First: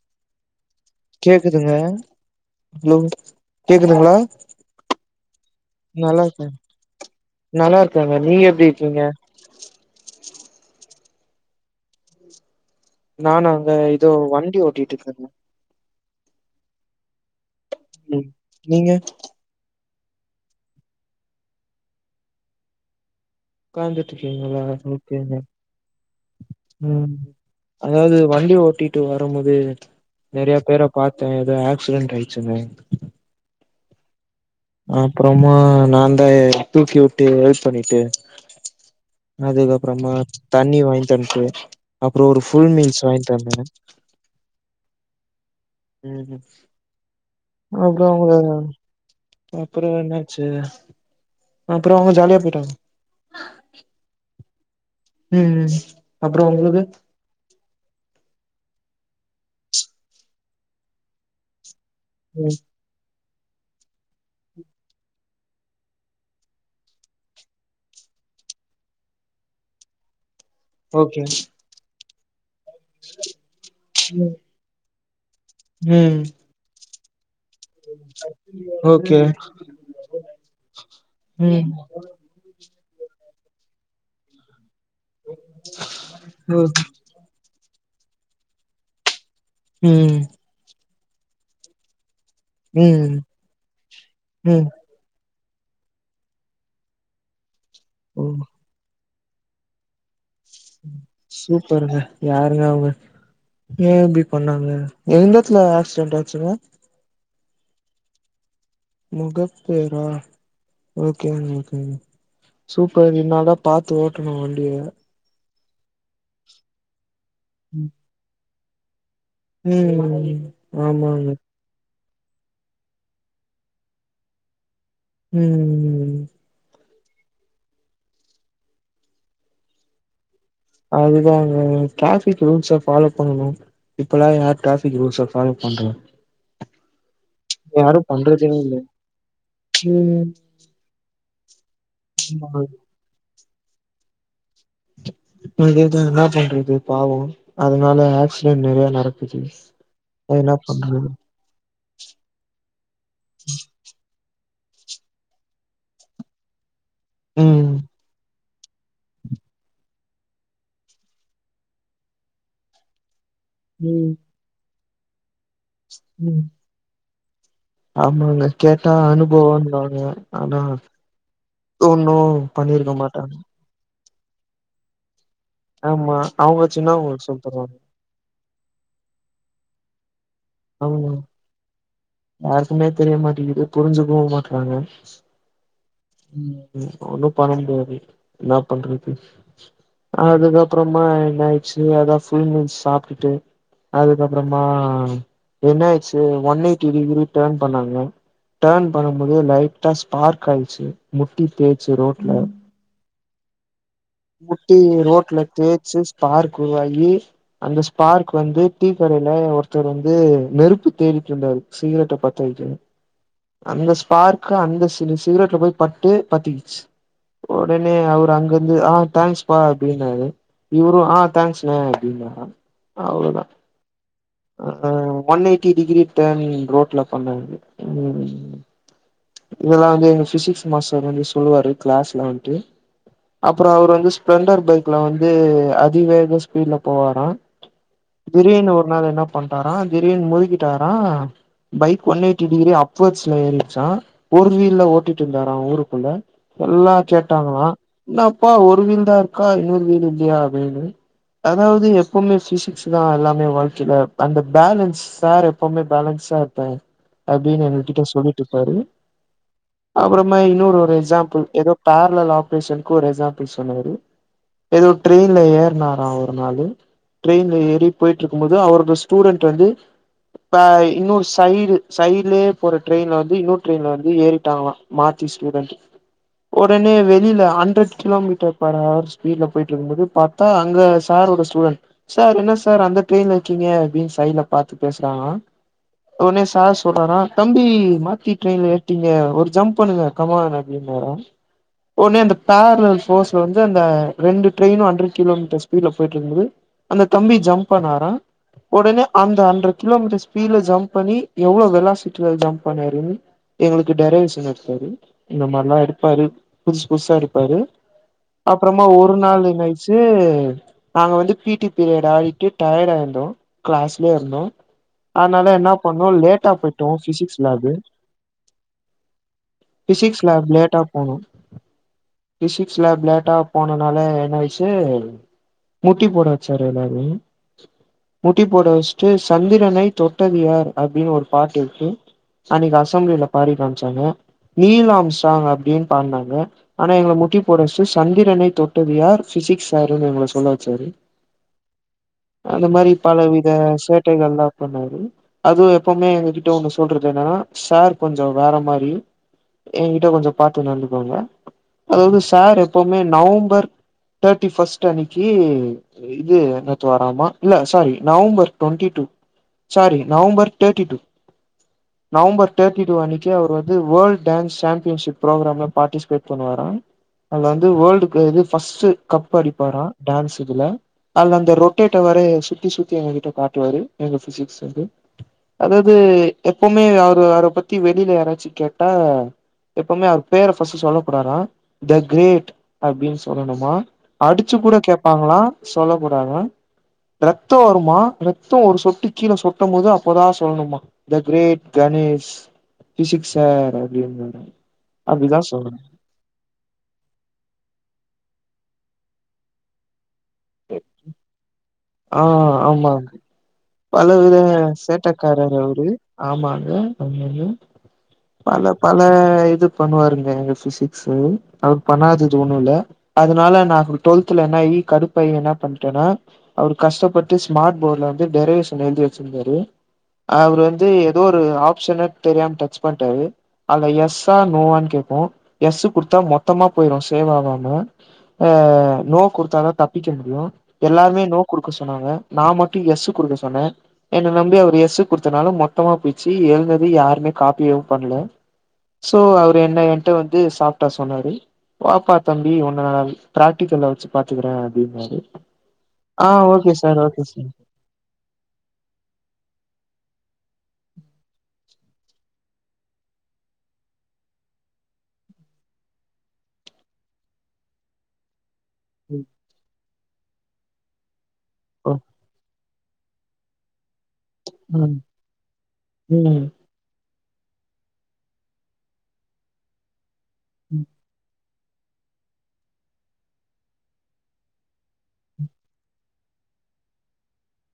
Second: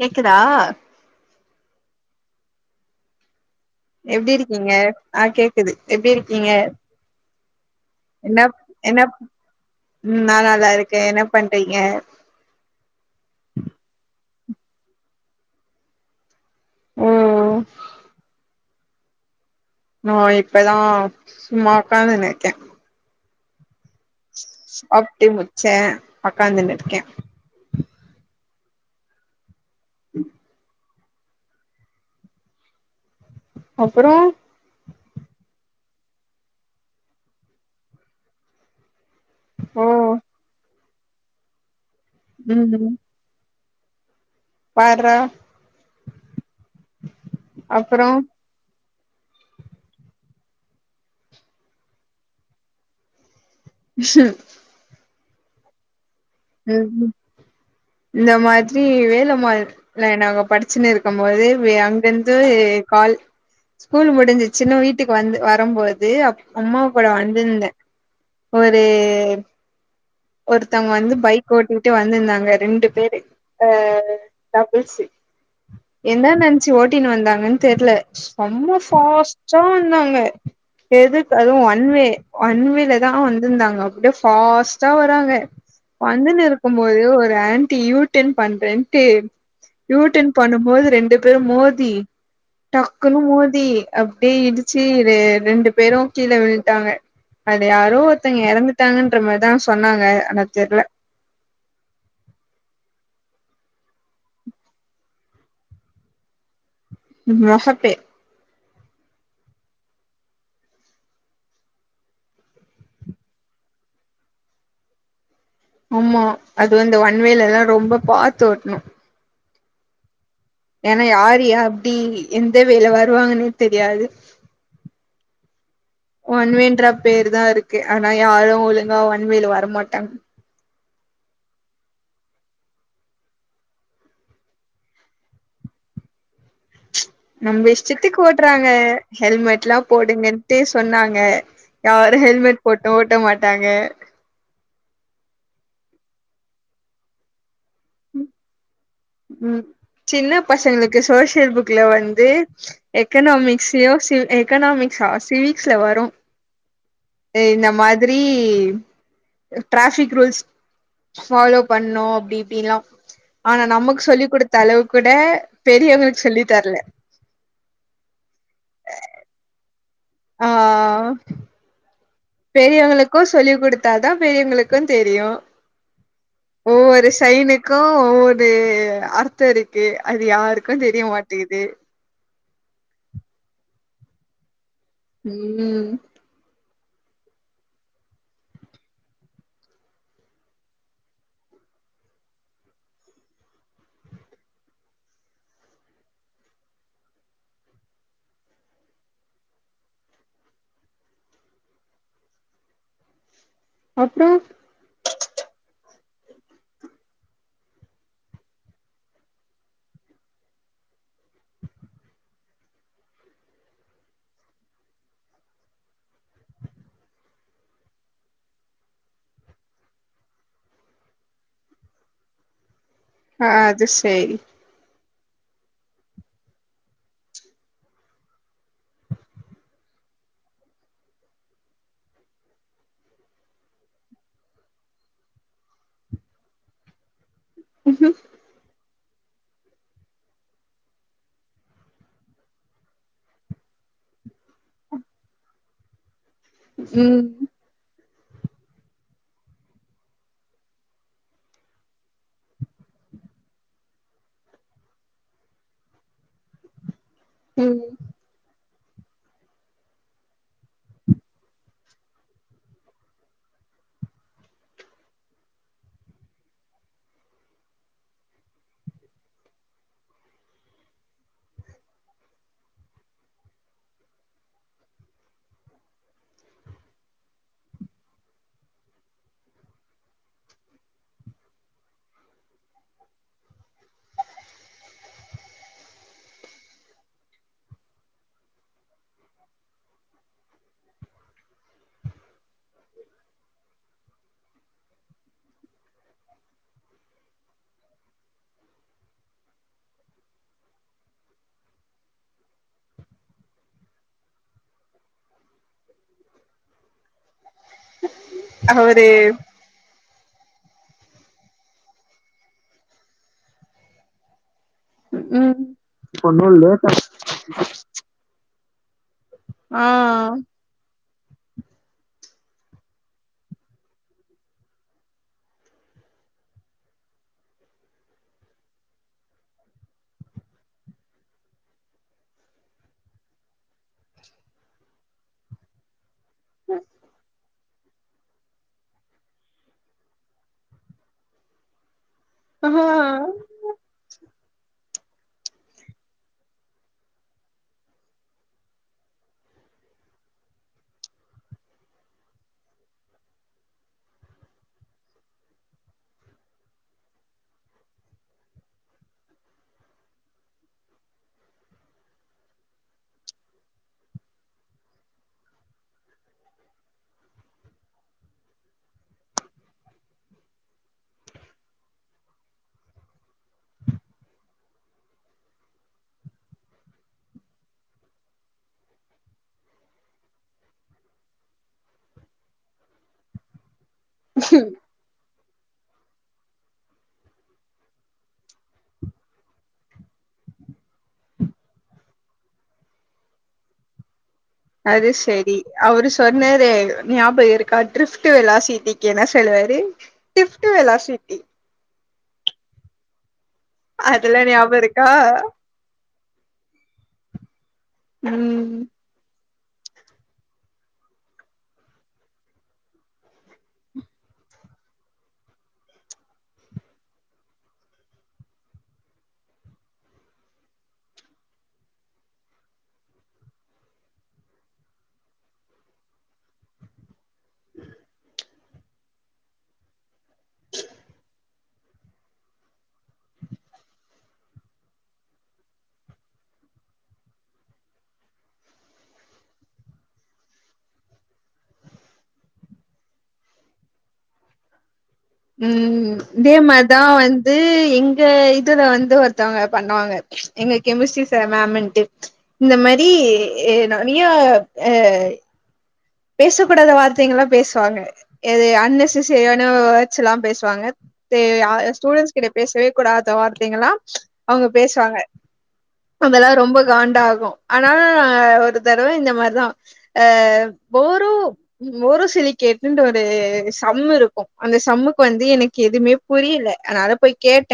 கேக்குதா கேக்குதுங்க ஹலோ கேக்குதுங்களா எப்டி இருக்கீங்க அ கேக்குது எப்டி நல்லா இருக்கே இருக்கீங்க நல்லா இருக்கேங்க நீங்க என்ன எப்டி என்ன இருக்கீங்க ம் நான் நல்லா இருக்கேன் என்ன பண்றீங்க நானாங்க இதோ வண்டி ஓட்டிட்டுருக்கேன் ம் ம் ம் நீங்க நான் இப்ப தான் சும்மா ஒக்காந்துன்னுருக்கேன் உக்காந்துட்ருக்கிங்களா ஓகே சாப்ட்டு ஓகே முச்சே உக்காந்துனு இருக்கே ம் அதாவது வண்டி ஓட்டிட்டு வரும் போது நறைய பேர பாத்த ஏதோ ஆக்சிடென்ட் ஆயிடுச்சுங்க அப்பறோம் அப்றமா நான் தான் தூக்கிவுட்டு ஹெல்ப் பண்ணிட்டு ஓ அதுக்கப்றமா தண்ணி வாங்கி தந்துட்டு அப்றோ ஒரு ஃபுல் ம் மீல்ஸ் வாங்கி தந்தேன் பார்றா ம் ம் அப்றோ அப்றோம் அவுங்க அப்றோம் என்னாச்சு அப்றோம் ஜாலியா போயிட்டாங்க ம் ம் ம் ம் இந்த மாதிரி வேலம்மாள் நாங்க படிச்சின்னு இருக்கும் போது அங்கிருந்து ம் கால் ஸ்கூல் முடிஞ்சிச்சுன்னு வீட்டுக்கு வந்து வரும்போது அ அம்மா கூட வந்திருந்தேன் ஒரு ஒருத்தவுங்க வந்து ஓகே பைக் ஓட்டிட்டு வந்துருந்தாங்க ரெண்டு பேரு அ ம் டபுள்ஸ்ஸு ம். என்ன நெனச்சு ஓட்டின்னு வந்தாங்கன்னு தெர்ல செம்ம ஓகே ஃபாஸ்ட்டா வந்தாங்க எதுக்கு ம் அதுவும் ஒன்வே ம் ஒன்வேல தான் வந்திருந்தாங்க அப்டியே ஃபாஸ் ட்டா வராங்க வந்துன்னு இருக்கும் போது ஒரு ஆன்ட்டி யூட்டன் பண்றன்ட்டு ம் யூட்டன் பண்ணும் போது ரெண்டு பேரும் மோதி ம் டக்குனு மோதி அப்டியே ம் இடிச்சி ரெ ரெண்டு பேரும் கீழே விழுந்துட்டாங்க அது யாரோ ஓ ஒருத்தங்க எறந்துட்டாங்கன்ற மாரிதான் சொன்னாங்க ஆனா தெர்ல சூப்பருங்க யாருங்க அவுங்க ஏ இப்டி பண்ணாங்க எந்த எடத்துல ஆக்சிடென்ட் ஆச்சுங்க முகப்பே முகப்பேரா ஓகேங்க ஓகேங்க சூப்பர் [unintelligible] பாத்து ஓட்டணு வண்டிய ஆமா அதுவு இந்த ஒன்வேலல்லா ரொம்ப பாத்து ஓட்டணு ம் ஏன்னா ஆமாங்க யார் யாப்டி எந்த வேல வருவாங்கன்னே தெரியாது ம் ஒன்வேன்ற பேருதாருக்கு ஆனா யாரு ஒழுங்கா ஒன்வேல வரமாட்டாங்க அதுதாங்க டிராஃபிக் ரூல்ஸ ஃபாலோ பண்ணனு இப்பல்லா யார் ட்ராபிக் ரூல்ஸ ஃபாலோ பண்றா நம்ப யாரு இஷ்டத்துக்கு பண்றதே ஓட்டறாங்க இல்ல ஹெல்மெட்ல்லா ம் போடுங்கண்டு சொன்னாங்க யாரு ஹெல்மெட் ஆமாங்க போட்டு ஓட்ட மாட்டாங்க அதேதா என்னா பண்றது பாவோ அதனால ஆக்சிடென்ட் நெறைய நடக் ம் சின்ன பசங்களுக்கு சோசியல் புக் க்ல வந்து எக்கனாமிக்ஸ் சியோசியல் எக்கனாமிக்ஸ்சா சிவிக்ஸ்ல வரு இந்த ம் மாத்ரி டிராபிக் ரூல்ஸ் ஃபாலோ பண்ணு அப்டி இப்டின்ல்லா ஆனா நமக் ம் சொல்லிக் குடுத்த அளவு கூட பெரியவங்களுக்கு சொல்லி ம் தரல ஆமாங்க கேட்டா அனுபவோன்வாங்க ஆ ஆனா தொன்னு பண்ணிருக்க மாட்டங்க த்தாதா பெரியவங்குளுக்குன் தெரியு ஆமா அவுங்க ஒவ்வொரு சின்னவங்களுக் சொல்லி தருவாங் சைனுக்கு ஒவ்வொரு அர்த்தோ இருக்கு அது யாருக்கு தெரிய ஆமா மாட்டேது யாருக்குமே தெரிய மாட்டேங்கிது புரிஞ்சுக்கவு மாட்றாங்க ம் ம் ஒன்னு பண்ண முடியாது என்னா பண்றது அதுக்கப்பறமா என்ன ஆயிட்ச்சு அதா ஃபுல் மீல்ஸ் சாப்ட்டுட்டு அதுக்கப்பறமா Reynolds one eighty degree turn பண்ணாங்க டர்ன் பண்ணம்போது லைட்டா ஸ்பார்க் ஆயிச்சு முட்டி தேச்சு ரோட்ல அப்றோ முட்டி ரோட்ல தேய்ச்சு ஸ்பார்க்குருவாகி அந்த ஸ்பார்க் வந்து டீ கடையில ஒருத்தர் வந்து நெருப்பு தேடிட்ருந்தாரு சிகரெட்ட பத்த வெக்கனு அந்த ஸ்பார்க்கு அந்த சிலு சிகரெட்ல போய் பட்டு பத்திகிச் ஒடனே அவரு அங்கருந்து ஆ தேங்க்ஸ் பா அப்டின்னாரு இவரு ஆ தேங்க்ஸ்னே அப்டின்னாரா அவ்ளதா ஆ அது சேரி அ ஒன் எய்ட்டி டிகிரி டர்ன் ரோட்ல பண்ணது உம் இதெல்லா வந்து எங்க பிசிக்ஸ் மாஸ்டர் வந்து சொல்லுவாரு க்ளாஸ்ல வன்ட்டு அப்புறோ அவர் வந்து ஸ்பிளண்டர் பைக்ல வந்து அதிவேக ஸ்பீட்ல போவாரா திடீர்ன்னு ஒரு நாள் என்ன பண்டாரா திடீர்ன் முழுகிட்டாரா பைக் ஒன் எய்ட்டி டிகிரி அப்வேர்ட்ஸ்ல ஏறிட்ச்சா ஒரு வீல்ல ஓட்டிட் இருந்தாரா ஊருக்குள்ள எல்லா ம் கேட்டாங்களா என்னாப்பா ஒரு வீல் தா இருக்கா இன்னொரு வீல் இல்லையா அப்டினு அதாவது எப்பவுமே பிசிக்ஸ் தா எல்லாமே வாழ்க்கைல அந்த பேலன்ஸ் சார் எப்பவுமே பேலன்ஸா இருப்பே அப்டினு எங்க ம் கிட்ட சொல்லிட்ருப்பாரு அப்பொறமா இன்னொரு ஒரு எக்ஸாம்பிள் ஏதோ பேரலல் ஆப்ரேஷன்க்கு ஒரு எக்ஸாம்பிள் சொன்னாரு எதோ ட்ரெயின்ல ஏறுனாரா ஒரு நாளு ட்ரெயின்ல ஏறி போயிட்ருக்கும் போது அவரோட ஸ்டூடண்ட் வந்து ப இன்னொரு சைடு சைட்லயே போற ட்ரெயின்ல வந்து இன்னொரு ட்ரெயின்ல வந்து ஏறிட்டாங்களா மாத்தி ஸ்டூடண்ட்டு ஒடனே வெளில ஹண்ட்ரட் கிலோமீட்டர் பர் அவர் ஸ்பீட்ல போயிட்ருக்கும் போது பா த்தா அங்க சார் ஓட ஸ்டூடண்ட் சார் என்ன சார் அந்த ட்ரெயின்ல இருக்கீங்க அப்டின் சைட்ல பாத்து பேசுனாங்களா ஒடனே சார் சொல்றாரா தம்பி மாத்தி ட்ரெயின்ல ஏற்ட்டீங்க ஒரு ஜம்ப் பண்ணுங்க கமான் அப்டின்னாரா ஒன்னே அந்த பேரலல் ஃபோர்ஸ்ல வந்து அந்த ரெண்டு ட்ரெயினு ஹண்ட்ரட் கிலோமீட்டர் ஸ்பீட்ல போயிட்ருக்கும்போது அந்த தம்பி ஜம்ப் பண்ணாரா ஒடனே அந்த ஹண்ட்ரட் கிலோமீட்டர் ஸ்பீட்ல ஜம்ப் பண்ணி எவ்ளோ வெலாசிட்டில ஜம்ப் பண்ணாரு எங்களுக்கு டெரவேஷன் எடுத்தாரு இந்த மார்லா எடுப்பாரு புதுசு புதுசா எடுப்பாரு அப்றமா அவரு ஒரு நாளு இன்னா ஆயி ச்சு நாங்க வந்து பி டி பீரியட் ஆடிட்டு டயடாயிந்தோ கிளாஸ்லயே இருந்தோ அதனால ம் என்னா பண்ணோ ஒன்னு லேட்டா இல்ல போயிட்டோ ஃபிசிக்ஸ் லேபு ஆ ஃபிசிக்ஸ் லேப் லேட்டா போனோ ஃபிசிக்ஸ் லேப் லேட்டா போனனால என்ன ஆயிச்சு முட்டிப் போட வச்சார் எல்லாரயு முட்டிப் போட வச்ட்டு சந்திரனை தொட்டது யார் அப்டின்னு ஒரு பாட்டு‌ இருக்கு அன்னக்கி அசம்ப்ளில பாடி காம்ச்சாங்க நீல் ஆம்ஸ்ட்ராங் அப்டின் பாட்னாங் க ஆனா எங்கள முட்டி போட வச்ட்டு சந்திரனை தொட்டது யார் ஃபிசிக்ஸ் சாருன்னு எங்கள சொல்ல வச்சாரு அந்த மாரி பலவித ஆ சேட்டைகள்லா பண்ணாரு அதுவு எப்பவ்மே எங்க கிட்ட ஒன்னு சொல்றது என்னனா சார் கொஞ்சோ வேற மாரி ஏங்கிட்ட கொஞ்சொ பாத்து நடந்துக்கோங்க அதாவ்து சார் எப்பவுமே நவும்பர் தேட்டி ஃபஸ்ட் அன்னக்கி அ இது நத்து வாராமா இல்ல sorry November twenty two sorry November டேட்டி two November டேட்டி two அன்னக்கி அவுர் வந்து வேல்ட் டான்ஸ் சாம்பியன்ஷிப் ப்ரோகிராம்ல பாட்டிசிபேட் பண்ணுவாரா அதுல வந்து வேர்ல்டுக்கு இது ஃபஸ்ட்டு கப் அடிப்பாரா டான்ஸ் இதுல அதுல அந்த ரொட்டேட்டவரே சுத்தி சுத்தி எங்ககிட்ட காட்டுவாரு எங்க ஃபிசிக்ஸ் சாரு அதாது எப்பவ்மே அவரு அவர பத்தி வெளில யாராச்சு கேட்டா எப்பொமே அவர் பேர ஃபஸ்ட்டு சொல்ல கூடாரா த கிரேட் அப்டின் சொல்லனுமா அடுச்சு கூட கேப்பாங்களா சொல்லக் கூடாதா ரத்தோ வருமா ரத்தோ ஒரு சொட்டு கீழ சொ ட்டும் போது அப்பதா சொல்னுமா the great Ganesh physics sir அப்டி [unintelligible] அது செரி அவரு சொன்னாரே ஞாபக இருக்கா ட்ரிஃப்ட்டு வெலாசிட்டிக்கு என்ன சொல்வாரு டிஃப்ட்டு வெலாசிட்டி ஆ ஆமாங்க அதெல்லா பலவிதங்க ஞாபகம் இருக்கா சேட்டக்காரர் அவுரு ஆமாங்க ஆமாங்க பல ம் ப ல இது பண்ணுவாருங்க எங்க ஃபிசிக்ஸு அவர் பண்ணாதது ஒன்னூல்ல அதுனால நா டொல்த்துல என்னாயி கடுப்பாயி என்ன பண்டேனா அவுரு கஷ்டப்பட்டு ஸ்மார்ட் போட்ல வந்து டெரவேஷன் எழுதி வச்சிர்ந்தாரு அவுர் வந்து எதோ ஒரு ஆப்ஷனத் தெரியாம டச் பண்டாரு அதுல எஸ்ஸா நோவான் கேக்கு எஸ்ஸு குடுத்தா மொத்தமா போயிரு சேவ் ஆவாம ஆ நோ குடுத்தா தா தப்பிக்க முடியு எல்லாருமே நோ குடுக்க சொன்னாங்க நா மட்டு எஸ் குடுக்க சொன்ன என்ன நம்பி அவுரு எஸ்சு குடுத்தனால மொத்தமா போயிச்சி எழுதந்து யாருமே காப்பியு பண்ல சோ அவுரு என்ன என்ட்ட வந்து சாஃப்ட்டா சொன்னாரு வாப்பா தம்பி உன்ன பிராக்டிக்கல்ல வெச்சு பாத்துக்கறே அப்டின்னாரு ம் ஆ இதே ஓகே சார் மார்தா ஓகே சார் வந்து எங் க இதுல வந்து ஒருத்தவங்க பண்ணுவாங்க எங்க கெமிஸ்ட்ரி ச மேமின்ட்டு இந்த மாரி நெறைய அ பேசக்கூடாத வார்த்தைங்கல்லா பேசுவாங்க எது ம் அன்னெசசரியான வேட்ஸ் எல்லா பேசுவாங்க தே ஆ ஓ ஸ்டூடெண்ட்ஸ் கிட்ட பேசவே கூடாத வார்த்தைங்களா அவங்க ம் பேசுவாங்க ம் [unintelligible] ரொம்ப காண்டாகு ஆனா ஒரு தறவ இந்த மார்தா அ போரு மோரோசெலி கேட்டுன்ற ஒரு சம் இருக்கு அந்த சம்முக்கு வந்து எனக்கு எதுவ்மே புரியல அதனால போய் கேட்ட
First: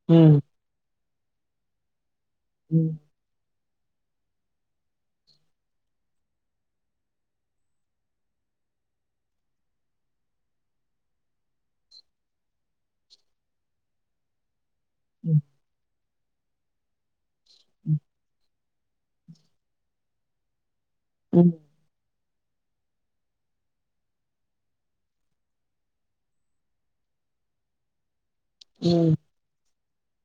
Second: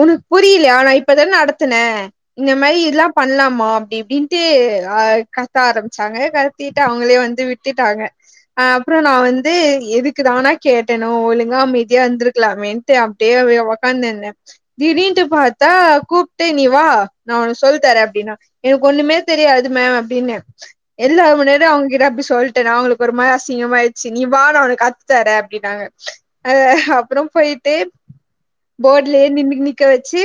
உனக்கு ம் புரியிலையா ஆனா இப்பதான் நடத்துனே இந்த ம் ம் மயிர்ல்லாம் பண்லாமா அப்டி இப்டின்ட்டு் ஆ கத்த ஆரம்பிச்சாங்க கத்திட்டு அ உள்ளே வந்து விட்டுட்டாங்க அ அப்பறோ நா வந்து எதுக்கு தானா கேட்டணோ ஒழுங்கா அமைதியா இருந்திருக்கலாமே ட்டு அப்டியே உக்காந்திந்த திடீட்டு பாத்தா கூப்டே நீ வா நா உனக்கு சொல் தரே அப்டின்னா எனக்கு ஒண்ணுமே தெரியாது மேம் அப்டின்ன எல்லாரு ம் ம் ம் முன்னாடி அவங் கிட்ட அப்டி சொல்டேனா அவங்களுக்கு ஒரு மாரி அசிங்கமா ஆயிச்சு நீ வா நா உனக்கு கத்து தரே அப்டின்னாங்க அ அப்பறோ போயிட்டு போர்ட்லே நி நி நி நிக்க வெச்சு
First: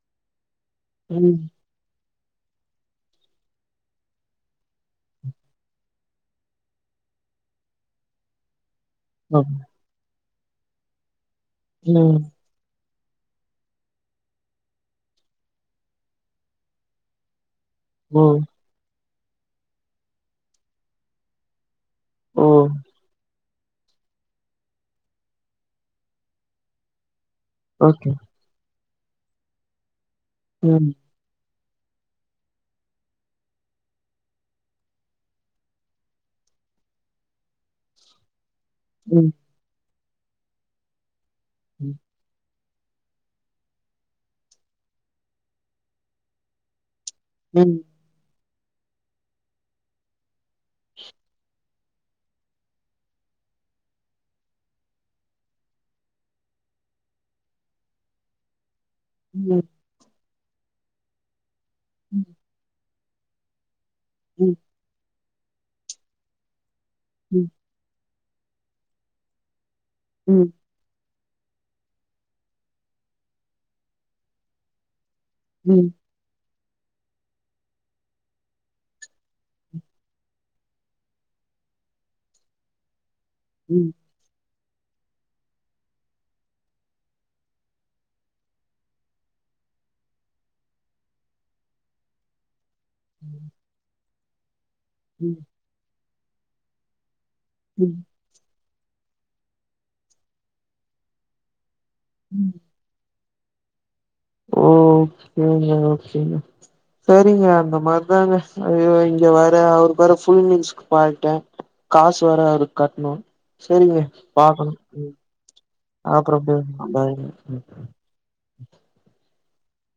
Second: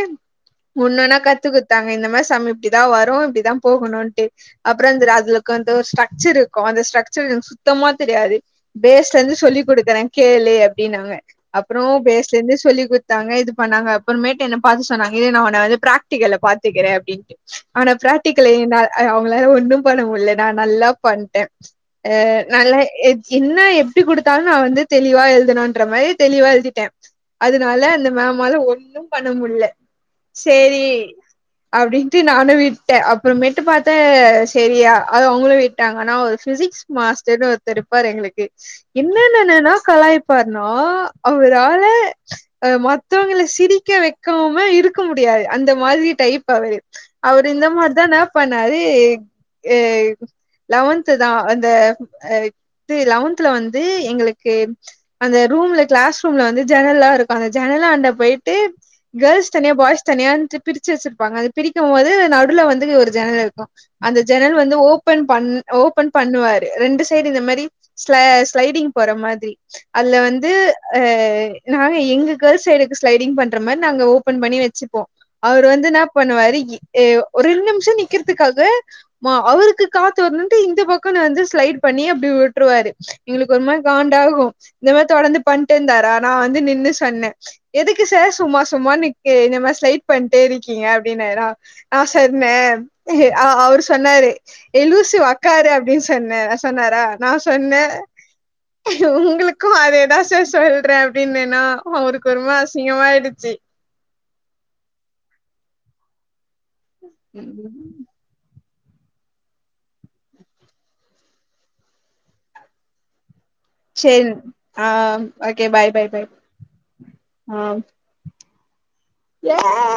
ஒன்னொன்னா ம். கத்து குத் தாங்க இந்த மாரி சம் இப்டிதா வரு இப்டிதா போகணுன்டு அப்றோ அந்த அதுல உக்கான்ட்டு ஒரு ஸ்டரக்சர் அந்த ஸ்ட்ரக்சர் எனக்கு சுத்தமா தெரியாது பேஸ்லந்து ஓ சொல்லி் குடுக்குறே கேளு அப்டின்னாங்க அப்பறோ ம் பேஸ்ல இந்து சொல்லி குத் தாங்க இது பண்ணாங்க அப்பறமேட் என்ன பாத்து சொன்னாங்க இரு நா உன்ன வந்து பிராக்டிகல்ல பாத்துக்கறே அப்டின்ட்டு ஆனா ஓ பிராக்டிக்கல நா அவங்களால ஒண்ணு பண்ண முல்ல நா நல்லா பண்டே அ ஓ நல்லா எச் என்ன எப்டி குடுத்தாலு நா வந்து தெளிவா எழுதனுன்ற மாரி தெளிவா எழுதிட்டே அதனால அந்த ஓகே மேமால ஒண்ணு பண்ண முல்ல சேரி ம் அப்டின்ட்டு நானு விட்டே அப்பறமேட்டு பாத்த செரியா அது அவங்களு விட்டாங் ஆனா ஒரு பிசிக்ஸ் மாஸ்டர்னு ஒர்த்தர்ருப்பாரு எங்களுக்கு ம் என்னன்னென்னாளா கலாய் பார்னா அவுரா ம் அ மத்தவங்கள சிரிக்க வெக்காம இருக்க முடியாது அந்த மாரி டைப்பாவே அவுரு இந்த ம் மார் தா நா பண்ணாரு ஏ லெவன்த் தா அந்த இது லெவன்த்ல வந்து எங்களுக்கு அந்த ரூம்ல கிளாஸ் ரூம்ல வந்து ஜன்ல்லா இருக்கு அந்த ஜன்னலாண்ட போயிட்டு கேர்ள்ஸ் ம் தனியா பாய்ஸ் தனியான்ட்டு பிரிச்சு வெச்சிருப்பாங்க அது பிரிக்கு மோது ம் நடுவுல வந்து ஒரு ஜனல் இருக்கு அந்த ம் ஜனல் வந்து ஓபன் பண் ஓபன் பண்ணுவாரு ரெண்டு சைடு இந்த ம் மாரி ஸ்ல ஸ்லைடிங் போற மாரி அதுல ம் வந்து அ நாங்க எங்க கேர்ள்ஸ் சைடுக்கு ஸ்லைடிங் பண்ற மாரி நாங்க ஓபன் பண்ணி வெச்சுப்போ அவுரு ம் வந்துன்னா பண்ணுவாரு ஒரு ரெண்டு நிம்ஷோ நிக்கிறதுக்காக அவருக்கு காத்து வர்னுன் இந்த பக்க வந்து ஸ்லைட் பண்ணி அப்டி உட்ருவாரு எங்களுக்கு ஒரு மாரி ம் காண் டாகு இந்த மாரி தொடர்ந்து பண்ட்டேந்தரா நா வந்து நின்னு சொன்ன எதுக்கு சார் சும்மா சும்மா நிக்கு இந்த மாரி ஸ்லைட் பண்ட்டேருக்கீங்க அப்டின்னாரா ஆ செர் மேம் அ அவரு சொன்னாரு ஏ லூசு ஒக்காரு அப்டின் சொன்ன சொன்னரா நா சொன்ன ம் உங்குளுக்கு அதே தா சார் சொல்ற அப்டின்னேனா அவுருக்கு ஒரு ம் மார் அசிங்கமாயிடுச்சு சரிங்க ம் அந்த மார் தாங்க அய்யோ இங்க வேற அவருக் வேற ஃபுல் மீல்ஸ்கு பான்ட்டே காசு வேற அவருக் கட்னு சொல்லு சேரி பாக்குனு ஆ ம் ஓகே பாய் பாய் பாய் அப்றோ பேசுற பாய் ஏ